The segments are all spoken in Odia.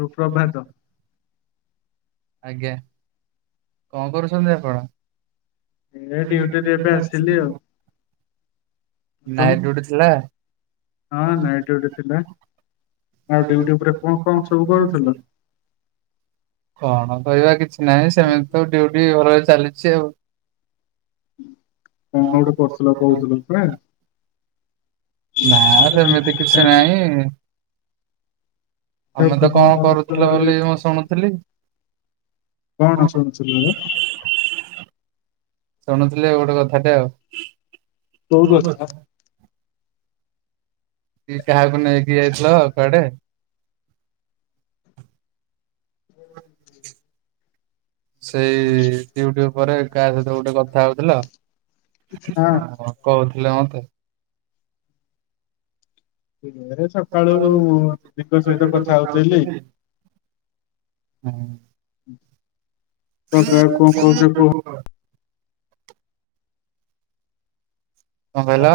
ରୁପ୍ରଭାତ। ଆଜ୍ଞା। କଣ କରୁଛନ୍ତି ଆପଣ ଏ ଡ୍ୟୁଟିରେ ଏବେ [inaudible] ତୁମ୍ ନାଇଟ୍ ଡ୍ୟୁଟି ଥିଲା ହଁ ନାଇଟ୍ ଡିଉଟି ଥିଲା। ଆଉ ଡିଉଟି ଉପରେ କଣ କଣ ସବୁ କରୁଥିଲୁ? କଣ କରିବା କିଛି ନାହିଁ ସେମିତି ତ ଡିଉଟି ଭଲରେ ଚାଲିଛି ଆଉ। କଣ ଗୋଟେ କରୁଥିଲ କହୁଥିଲ ପରା। ନା ସେମିତି କିଛି ନାହିଁ। ତମେ ତ କଣ କରୁଥିଲ ବୋଲି ମୁଁ ଶୁଣୁଥିଲି। [inaudible] କଣ ଶୁଣୁଥିଲୁ ରେ? ଶୁଣୁଥିଲି ଗୋଟେ କଥାଟେ ଆଉ। କୋଉ କଥା? କି କାହାକୁ ନେଇକି ଯାଇଥିଲ କୁଆଡେ? ସେଇ ଡିଉଟି ଉପରେ କାହା ସହିତ ଗୋଟେ କଥା ହଉଥିଲ? କହୁଥିଲେ ମତେ। ସେ ମାରେଜ୍ ସକାଳୁ କଣ ଦିଗ ସହିତ କଥା ହଉଥିଲି। ତାପରେ ଆଉ କଣ କହୁଛ କୁହ? [inaudible] କଣ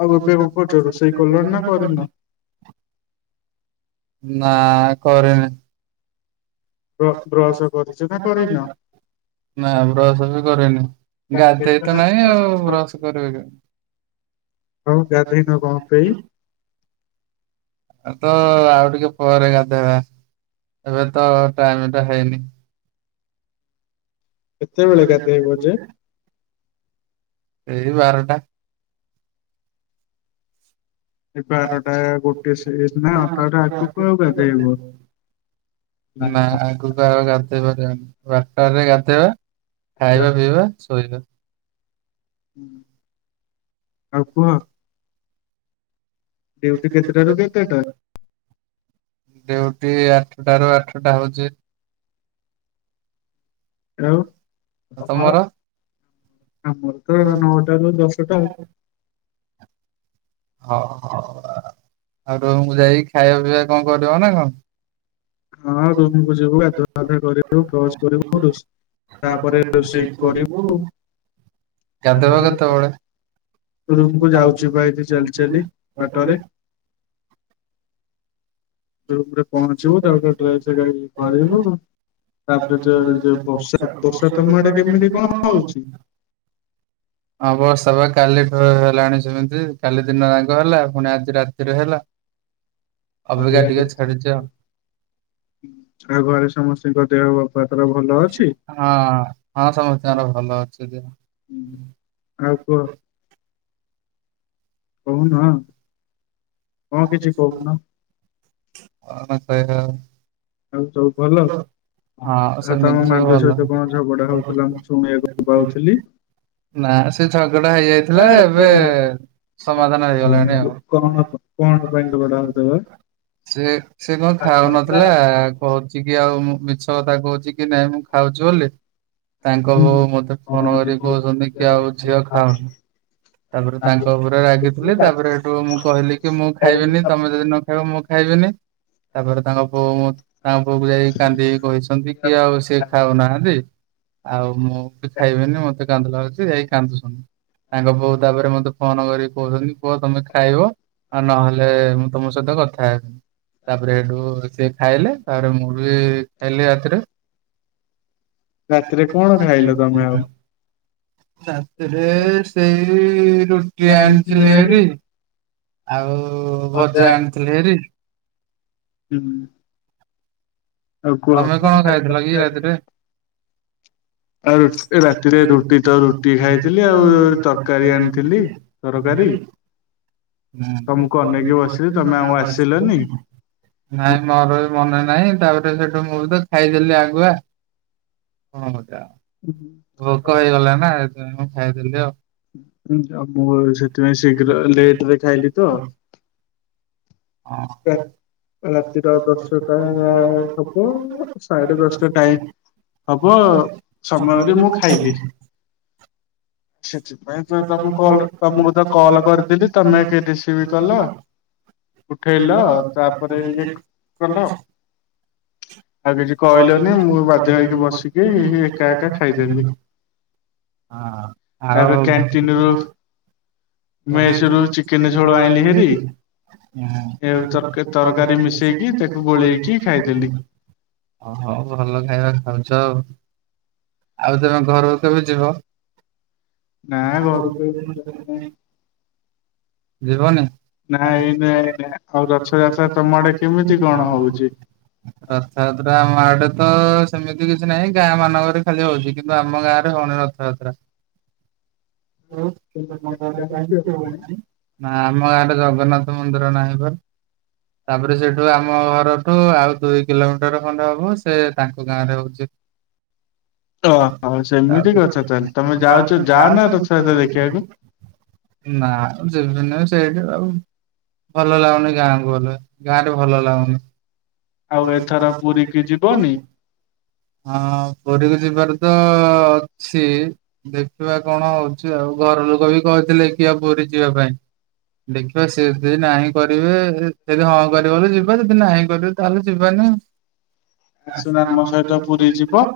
ଆଉ ଏବେ କହିଲ କଣ କରୁଛ ରୋଷେଇ କଲଣି ନା କରିନ? [inaudible] ନା କରିନି। ବ୍ର ବ୍ରସ୍ କରିଛ ନା କରିନ? ନାଁ ବ୍ରସ୍ ବି କରିନି। ଗାଧେଇ ତ ନାହିଁ ଆଉ ବ୍ରସ୍ କରିବି କେମିତି? ଆଉ ଗାଧେଇନ କଣ ପାଇଁ? ଏ ତ ଆଉ ଟିକେ ପରେ ଗାଧେଇବା ଏବେ ତ ଟାଇମ୍ ଟା ହେଇନି। କେତେବେଳେ ଗାଧେଇବ ଯେ? ଏ ବାରଟା। ଏ ବାରଟା ଗୋଟେ ସେ ନା ଅଟାଟେ ଆଗକୁ ଗାଧେଇବ? ନା ଆଗକୁ ଗା ପାରିବାନି ବାରଟାରେ ଗାଧେଇବା ଖାଇବା ପିଇବା ଶୋଇବା। ଆଉ କୁହ। ଡିଉଟି କେତେଟାରୁ କେତେଟା? ଡିଉଟି ଆଠଟା ରୁ ଆଠଟା ହଉଛି। ଆଉ ତମର ଆମର ତ ନଅଟାରୁୁ ଦଶଟା ଆଉ। ହଉ ହଉ ଆଉ ରୁମ୍ କୁ ଯାଇକି ଖାଇବା ପିଇବା କଣ କରିବ ନା କଣ? ହଁ ରୁମ୍ କୁୁ ଯିବୁ ଗାଧୁଆ ପାଧୁଆ କରିବୁ ବ୍ରସ୍ କରିବୁ ରୋଷେଇ ତାପରେ ରୋଷେଇ କରିବୁ। ଗାଧଇବ କେତେବେଳେ? ରୁମକୁୁ ଯାଉଛି ପା ଏଇଠି ଚାଲି ଚାଲି ବାଟରେ ରୁମ୍ ରେ ପହଞ୍ଚିବୁ ତାପରେ ଡ୍ରେସ୍ କାଢିକି କରିବୁ। ତାପରେ ଯ ଯୋଉ ବର୍ଷା ବର୍ଷା ତମ ଆଡେ କେମିତି କଣ ହଉଛି? ହଁ ବର୍ଷା ବା କାଲିଠୁ ହେଲାଣି ସେମିତି କାଲି ଦିନ ଯାଙ୍କ ହେଲା ପୁଣି ଆଜି ରାତିରେ ହେଲା। ଅବିକା ଟିକେ ହଉଛି? ଛାଡିଚି ଆଉ। ଆଉ ଘରେ ସମସ୍ତଙ୍କ ଦେହ ବାପା ତୋର ଭଲ ଅଛି? ହଁ। ହଁ ସମସ୍ତଙ୍କର ଭଲ ଅଛି ଦେହ। ହୁଁ ଆଉ କୁହ। କହୁନ। କଣ କିଛି କହିବା କହୁନ ଆଉ? ଆଉ ସବୁ ଭଲ। ହଁ ଆଉ ହଁ ଆରେ ତମ ସେମିତି ସବୁ ମାଣ୍ଡୁ ଭଲ। ସହିତ କଣ ଝଗଡା ହଉଥିଲା ମୁଁ ଶୁଣିବାକୁ ପାଉଥିଲି। ନା ସେ ଝଗଡା ହେଇଯାଇଥିଲା ଏବେ କଣ ସମାଧାନ ହେଇଗଲାଣି କଣ ଆଉ। ପାଇଁ ଝଗଡା ହଉଥିଲା? ସେ ସେ କଣ ଖାଉନଥିଲା କହୁଚି କି ଆଉ ମିଛ କଥା କହୁଛି କି ନାଇଁ ମୁଁ ଖାଉଛୁ ବୋଲି। ତାଙ୍କ ବୋଉ ମୋତେ ଫୋନ କରି କହୁଛନ୍ତି କି ଆଉ ଝିଅ ଖାଉନି। ତାପରେ ତାଙ୍କ ଉପରେ ରାଗିଥିଲି ତାପରେ ହେଠୁ ମୁଁ କହିଲି କି ମୁଁ ଖାଇବିନି ତମେ ଯଦି ନ ଖାଇବ ମୁଁ ଖାଇବିନି। ତାପରେ ତାଙ୍କ ବୋଉ ମୁଁ ତାଙ୍କ ବୋଉକୁ ଯାଇକି କାନ୍ଦିକି କହିଛନ୍ତି କି ଆଉ ସିଏ ଖାଉନାହାନ୍ତି ଆଉ ମୁଁ ଖାଇବିନି ମତେ କାନ୍ଦଲାଗୁଛି ଯାଇ କାନ୍ଦୁଛନ୍ତି ତାଙ୍କ ବୋଉ ତାପରେ ମୋତେ ଫୋନ କରିକି କହୁଛନ୍ତି ପୁଅ ତମେ ଖାଇବ। ଆଉ ନହେଲେ ମୁଁ ତମ ସହିତ କଥା ହେବିନି। ତାପରେ ହେଠୁ ସେ ଖାଇଲେ ତାପରେ ମୁଁ ବି ଖାଇଲି ରାତିରେ। ରାତିରେ କଣ ଖାଇଲ ତମେ ଆଉ? ରାତିରେ ସେଇ ରୁଟି ଆଣିଥିଲି ହେରି। ଆଉ ଭଜା ଆଣିଥିଲି ହେରି। ହୁଁ। ଆଉ କୁହ ଆଉ ତମେ କଣ ଖାଇଥିଲ କି ରାତିରେ? ଆଉ ରାତିରେ ରୁଟି ତ ରୁଟି ଖାଇଥିଲି ଆଉ ହୁଁ। ତରକାରୀ ଆଣିଥିଲି। ତରକାରୀ। ତମକୁ ଅନେଇକି ବସିଲି ତମେ ଆଉ ଆସିଲନି। ହୁଁ। ନାଇଁ ମୋର ବି ମନେ ନାହିଁ ତାପରେ ସେ ସେଠୁ ମୁଁ ବି ତ ଖାଇଦେଲି ଆଗୁଆ ହନ୍ତା। ଭୋକ ହେଇଗଲା ନା ମୁଁ ଖାଇଦେଲି ଆଉ। ଆଉ ମୋର ସେଥିପାଇଁ ଶୀଘ୍ର ଲେଟେ ରେ ଖାଇଲି ତ। ହଁ। ରା- ରାତିର ଦଶଟା ହଁ। ହବ ସାଢେ ଦଶଟା ଟାଇମ୍ ହବ ସମୟରେ ମୁଁ ଖାଇଦିଏ। ତମକୁ କଲ ତମକୁ ତ କଲ କରିଥିଲି ତମେ କେହି ରିସିଭ କଲ। [inaudible] ଉଠେଇଲ ତାପରେ ଇଏ କଲ। କହିଲନି ମୁଁ ଭଜା ହେଇକି ବସିଥିଲି ଏକା ଏକା ଖାଇଦେଲୁ। ହଁ। ତାପରେ ଆଉ କ୍ୟାଣ୍ଟିନ ରୁ ମେସରୁ ମେସ ରୁ ମେସରୁ ଚିକେନ ଚିକେନ୍‌ ଝୋଳ ଆଣିଲି ଆଣି ହେରି ହେଇଥିଲୁ। ଏ ତରକା- ତର ତରକାରୀ ମିଶେଇକି ମିସେଇକି ତାକୁ ଗୋଳେଇକି ଗୋଳେଇ କି ଖାଇ ଖାଇଦେଲି ଦେଲୁ। ଓ ହୋଉ ଭଲ ଖାଇବା ଖାଉଛ ଆଉ ଆଉ ତମେ ଘର କୁ କେବେ ଯିବ। ନା ଘରକୁ ଆଉ ମୁଁ ଯାଇନି। ଯିବନି। ନା ଏଇନା ଏଇନା ହଉ ରଥ ଜାତ୍ରା ତମଆଡେ କେମିତି କଣ ହଉଛି। [unintelligible] ରଥାଯାତ୍ରା ଆମ ଆଡେ ତ ସେମିତି କିଛି ନାହିଁ ଗାଁ ମାନଙ୍କରେ ଖାଲି ହଉଛି କିନ୍ତୁ ଆମ ଗାଁରେ ହଉନି ରଥ ଯାତ୍ରା। କାହିଁକି ହଉନାହିଁ? ଆମ ଆଡେ ଜଗନ୍ନାଥ ମନ୍ଦିର ନାହିଁ ପା। ତାପରେ ସେଠୁ ଆମ ଘରଠୁ ଆଉ ଦୁଇ କିଲୋମିଟର ଖଣ୍ଡେ ହବ ସେ ତାଙ୍କ ଗାଁ ରେ ହଉଛି। ଓହୋ ସେମିତି କଥା ତାହେଲେ ତମେ ଯାଉଛ ଯା ନା ରଥଯାତ୍ରା ଦେଖିବାକୁ? [unintelligible] ନା [unintelligible] ସେଇଠି ଆଉ ଭଲ ଲାଗୁନି ଗାଁକୁ ଗଲେ, ଗାଁ ରେ ଭଲ ଲାଗୁନି। ଆଉ ଏଥର ପୁରୀକି ଯିବନି? ହଁ ପୁରୀକୁ ଯିବାର ତ ଅଛି, ଦେଖ ଖିବା କଣ ହଉଛି ଆଉ ଘର ଲୋକ ବି କହିଥିଲେ କି ଆ ପୁରୀ ଯିବା ପାଇଁ। ଦେଖିବା ସିଏ ଯଦି ନାହିଁ କରିବେ ଯଦି ହଁ କରିବ ଯିବା ଯଦି ନାହିଁ କରିବେ ତାହେଲେ ଯିବାନି। ଆସୁନ ଆମ ସହିତ ପୁରୀ ଯିବ।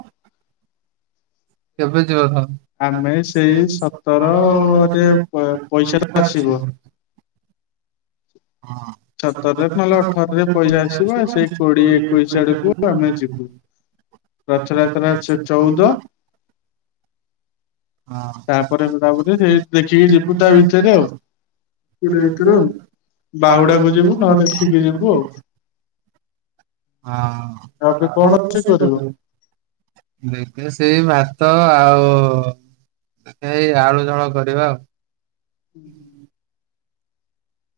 କେବେ ଯିବ ତମେ? ଆ ଆମେ ସେଇ ସତରରେ ସକାଳମାନେ ପଇସାରେ ପଇସା ଟା ଆସିବ। ଅଛି। ହଁ। ସତର କି ଅଠର ରେ ପଇସା ଆସିବ ସେ କୋଡିଏ ଏକୋଇଶି ଆଡକୁ ଆମେ ଯିବା। ତାପରେ ରଥଯାତ୍ରା ଏଥର ଚଉଦ [unintelligible] ହଁ ତାପରେ ତାପରେ ସେଇ [unintelligible] ଦେଖିକି ଯିବୁ ତା ଆଉ ଭିତରେ ଆଉ। [unintelligible] କୋଡିଏ ଭିତରେ ଆଉ ବାହୁଡାକୁ ବାହୁଡାକୁ ଯିବୁ ନହେଲେ ଏଠିକି ଯିବୁ ନହେଲ ଆଉ। [unintelligible] ଏବେ କଣ ରୋଷେଇ କରିବ? ହଁ। ଦେଖିଆ ସେଇ ଭାତ ଆଉ ସେଇ ଆଳୁ ଝୋଳ କରିବା। ହୁଁ ହୁଁ।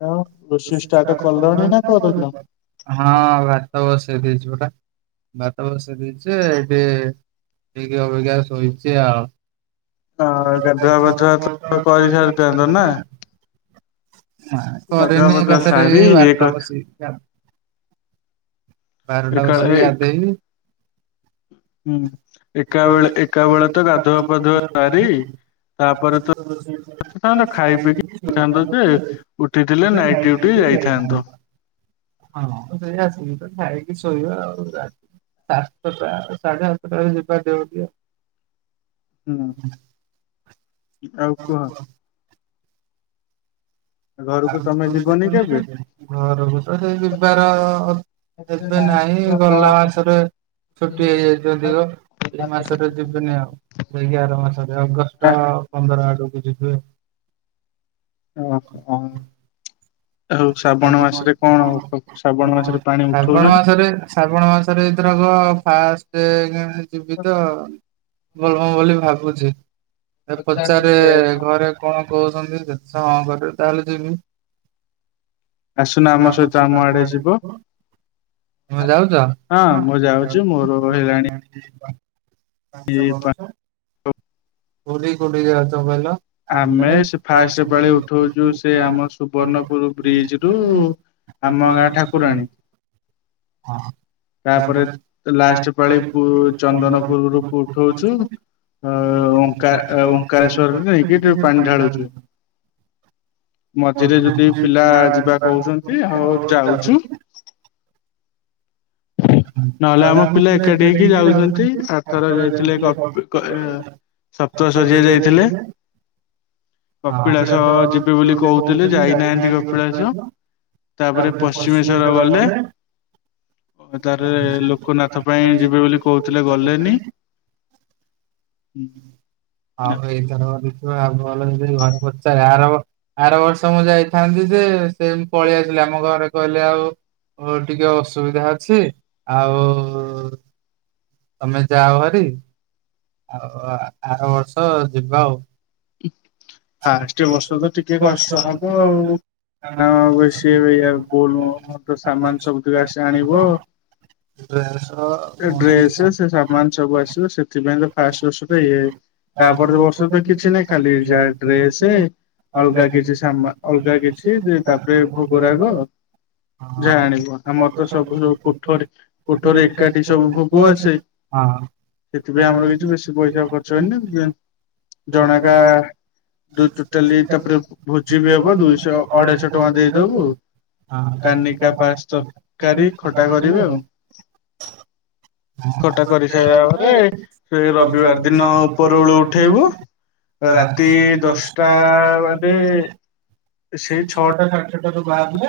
ଆଉ ରୋଷେଇ ଷ୍ଟାର୍ଟ କଲଣି ନା କରିନ? ହଁ ଭାତ ବସେଇ ଦେଇଚୁ ପରା। ବାତ ବସେଇ ଦେଇଚି ଏଠି ଟିକେ ଅବିକା ଶୋଇଚି ଆଉ। ହଁ ଗାଧୁଆବାଧୁଆ ତ କରିସାରିଥାନ୍ତ ନା। ନା ଗାଧୁଆ କରିନି ପାଧୁଆ ଏଗାର ଟା ସାରି ରେ ଇଏ ବାର ଟା କରି ବସିକି। ବାରଟା ଏକାଳେ ବସିକି ହୁଁ ଗାଧେଇବି। ହୁଁ ଏକା ବେଳେ ଏକା ବେଳେ ତ ଗାଧୁଆ ପାଧୁଆ ସାରି ତାପରେ ତଥାନ୍ତ ଖାଇ ପିଇକିଥାନ୍ତ ଯେ ଉଠିଥିଲେ ନାଇଟ ଡି ଟି ଯାଇଥାନ୍ତ। ହଁ ତ ସେୟା ଖାଇକି ଶୋଇବା ଆଉ ସାତଟା ସାଢେ ସାତଟାଳେ ଯିବା ଡିଉଟି। ହୁଁ ଆଉ କୁହ। ଘରକୁ ତମେ ତ ଯିବନି କେବେ? ସେଇ ଯିବାର ଏବେ ନାଇଁ ଗଲା ମାସରେ ଛୁଟି ହେଇଯାଇଚି ଅଧିକ, ଏଇ ମାସରେ ଯିବିନି ଆଉ ଯାଇକି ଆର ମାସରେ ଆ ଅଗଷ୍ଟ ପନ୍ଦର ଆଡକୁ ଜିିବି। ଓ ହଁ। କଣ ମାସରେ ପାଣି ଶ୍ରାବଣ ଉଠଉଛନ୍ତି ମାସରେ ଶ୍ରାବଣ ମାସରେ ଏ ଧରକ ଫାଷ୍ଟ ଯିବି ତ ବୋଲ ବମ୍ ବୋଲି ଭାବୁଛି, ଏ ପଚାରେ ଘରେ କଣ କହୁଛନ୍ତି ଯଦି ସେ ହଁ କରିବେ ତାହେଲେ ଯିବି। ଆସୁନ ଆମ ସହିତ ଆମ ଆଡେ ଯିବ। ତୁମେ ଯାଉଛ? ହଁ ମୁଁ ଯାଉଛି ମୋର ହେଲାଣି ପା- କୋଉଠୀକି କୋଉଠିକି ଯାଉଛ କହିଲ? ଆମେ ସେ ଫାଷ୍ଟ ପାଳି ଉଠଉଛୁ ସେ ଆମ [unintelligible] ସୁବର୍ଣ୍ଣପୁର ବ୍ରିଜ ରୁ ବିଜୁ ଆମ ଗାଁ ଠାକୁରାଣୀ ହଁ। ତାପରେ ଲାଷ୍ଟ ପାଳି ପୁ ଚନ୍ଦନପୁରରୁ ପୁ ଉଠଉଛୁ। ଓମ୍ କା ଓଙ୍କାରଶ୍ଵରରେ ନେଇକି ଟିକେ ପାଣି ଢାଳୁଛୁ। ମଝିରେ ଯଦି ପିଲା ନହେଲେ ଯିବା କହୁଛନ୍ତି ହଉ ଯାଉଛୁ। ନହେଲେ ଆମ ପିଲା ଏକାଠି ହେଇକି ଯାଉଛନ୍ତି ଆରଥର ଯାଇଥିଲେ କପ୍ ହେ ସପ୍ତ ଶଯ୍ୟା ଯାଇଥିଲେ। କପିଳାସ ଯିବେ ବୋଲି କହୁଥିଲେ ଯାଇନାହାନ୍ତି କପିଳାସ। ତାପରେ ପଶ୍ଚିମେଶ୍ଵର ଗଲେ ଏ ତାପରେ ଲୋକ ନାଥ ପାଇଁ ଯିବେ ବୋଲି କହୁଥିଲେ ଗଲେନି। ହଉ ଏଇଥରକ ଦେଖିବା ଆଉ ଭଲ କି ଘରେ ପଚାରେ ଆର ବର୍ଷ ମୁଁ ଯାଇଥାନ୍ତି ଯେ ସେ ପଳେଇ ଆସିଲି ଆମ ଘରେ କହିଲେ ଆଉ ଉ ଟିକେ ଅସୁବିଧା ଅ ଅଛି ଆଉ ତମେ ଯାଅ ହାରି ଆଉ ଆ ଆରବର୍ଷ ଯିବା ଆଉ। ଫାଷ୍ଟ ବର୍ଷ ତ ଟିକେ କଷ୍ଟ ହବ ଆଉ। ଆମ ମାନେ ସିଏ ବି [unintelligible] ଡେସ ଆଣିବୁ। ପୁଣି ଡ୍ରେସ ସେ ସାମାନ ସବୁ ଆସିବ ସେଥିପାଇଁ ତ ଫାଷ୍ଟ ବର୍ଷ ତ ଏଇଆ ହିଁ ହଁ। ତାପରେ ବର୍ଷ ତ କିଛି ନାହିଁ ଖାଲି ଯାହା ଡ୍ରେସ ଅଲଗା କିଛି ଶାମାନ ଅଲଗା କିଛି ତାପରେ ଭୋଗ ରାଗ ଜାଣିବୁ ଆମର ତ ସବୁ ଯଉ କୋଠରୀ କୋଠରୀ ଏକାଠି ସବୁ ଭୋଗ ଆସେ। ସେଥିପାଇଁ ଆମର କିଛି ବେଶୀ ପଇସା ଖର୍ଚ୍ଚ ହେଇନି ଜେନ୍ ଜଣକା ଦୁଇ [unintelligible] ଟୋଟାଲି ଅଢେଇସ ତାପରେ ଭୋଜି ବି ଟଙ୍କା ହବ ଦେଇଦବୁ। [unintelligible] ଦୁଇଶହ ହଁ ଅଢେଇଶହ ରବିବାର ଟଙ୍କା ଦିନ ଦେଇଦବୁ ଯାଇହବନି କାନିକା ପାସ୍ ତରକାରୀ ଖଟା କରିବେ ରବିବାର ଆଉ ଖଟା କରିସାରିଲା ପରେ ସେ ରବିବାର ଦିନ ଉପର ଉପରବେଳୁ ଓଳି ଉଠେଇବୁ। ରାତି ଦଶଟା ମାନେ ସେଇ ଛଅଟା ସାଢ଼େ ଛଅ ଟାରୁ ବାହାରିଲେ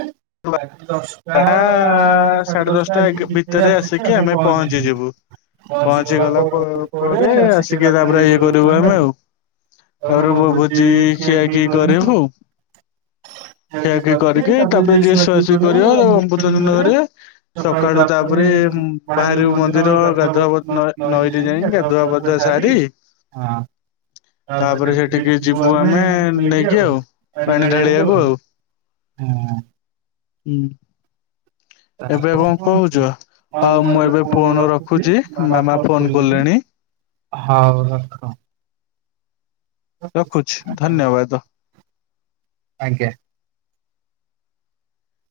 ରାତି ଦଶ ଟା ସାଆ ସାଢେ ଦଶଟା ଏଇ ଭିତରେ ଆସିକି ଆମେ ପହଞ୍ଚିଲୁ। ପହଞ୍ଚି ପହଞ୍ଚିଗଲା ଗଲା ପ ପରେ ଆସିିକି ଆସିକି କହିଲା ତାପରେ ଇଏ [unintelligible] କରିବୁ ତମେ ଆମେ ଆଉ କଣ ଭୋଜି ଖିଆ ଖୀ କରିବୁ। ତି ଖିଆଖିଇ କରିବି କରିକି ତାପରେ ଯିଏ ସୁଆ ସୁଈ ଶୁଆଶୁଇ କରିବ। ତାକୁ ଅମୃତଜନ କରିବେ। [unintelligible] [unintelligible] ତାପରେ ସକାଳୁ ତାପରେ ବାହାରିବୁ ମନ୍ଦିର ଗାଧୁଆ ନ ନଈରେ ଯାଇ ଗାଧୁଆ ପାଧୁଆ ସାରି ଯିବୁ ଆମେ ଆଉ ପାଣି ଢାଳି ବାକୁ ଢାଳିବାକୁ ଆଉ ହଁ। ହୁଁ। ଏବେ କଣ ଆଉ କହୁଛ ହଁ ମୁଁ ଏବେ ଫୋନ ରଖୁଛି ବାବା ମାମା ଫୋନ କରୁଛନ୍ତି କଲେଣି। ହଉ ରଖ। ରଖୁଛି ଧନ୍ୟବାଦ। ଆଜ୍ଞା।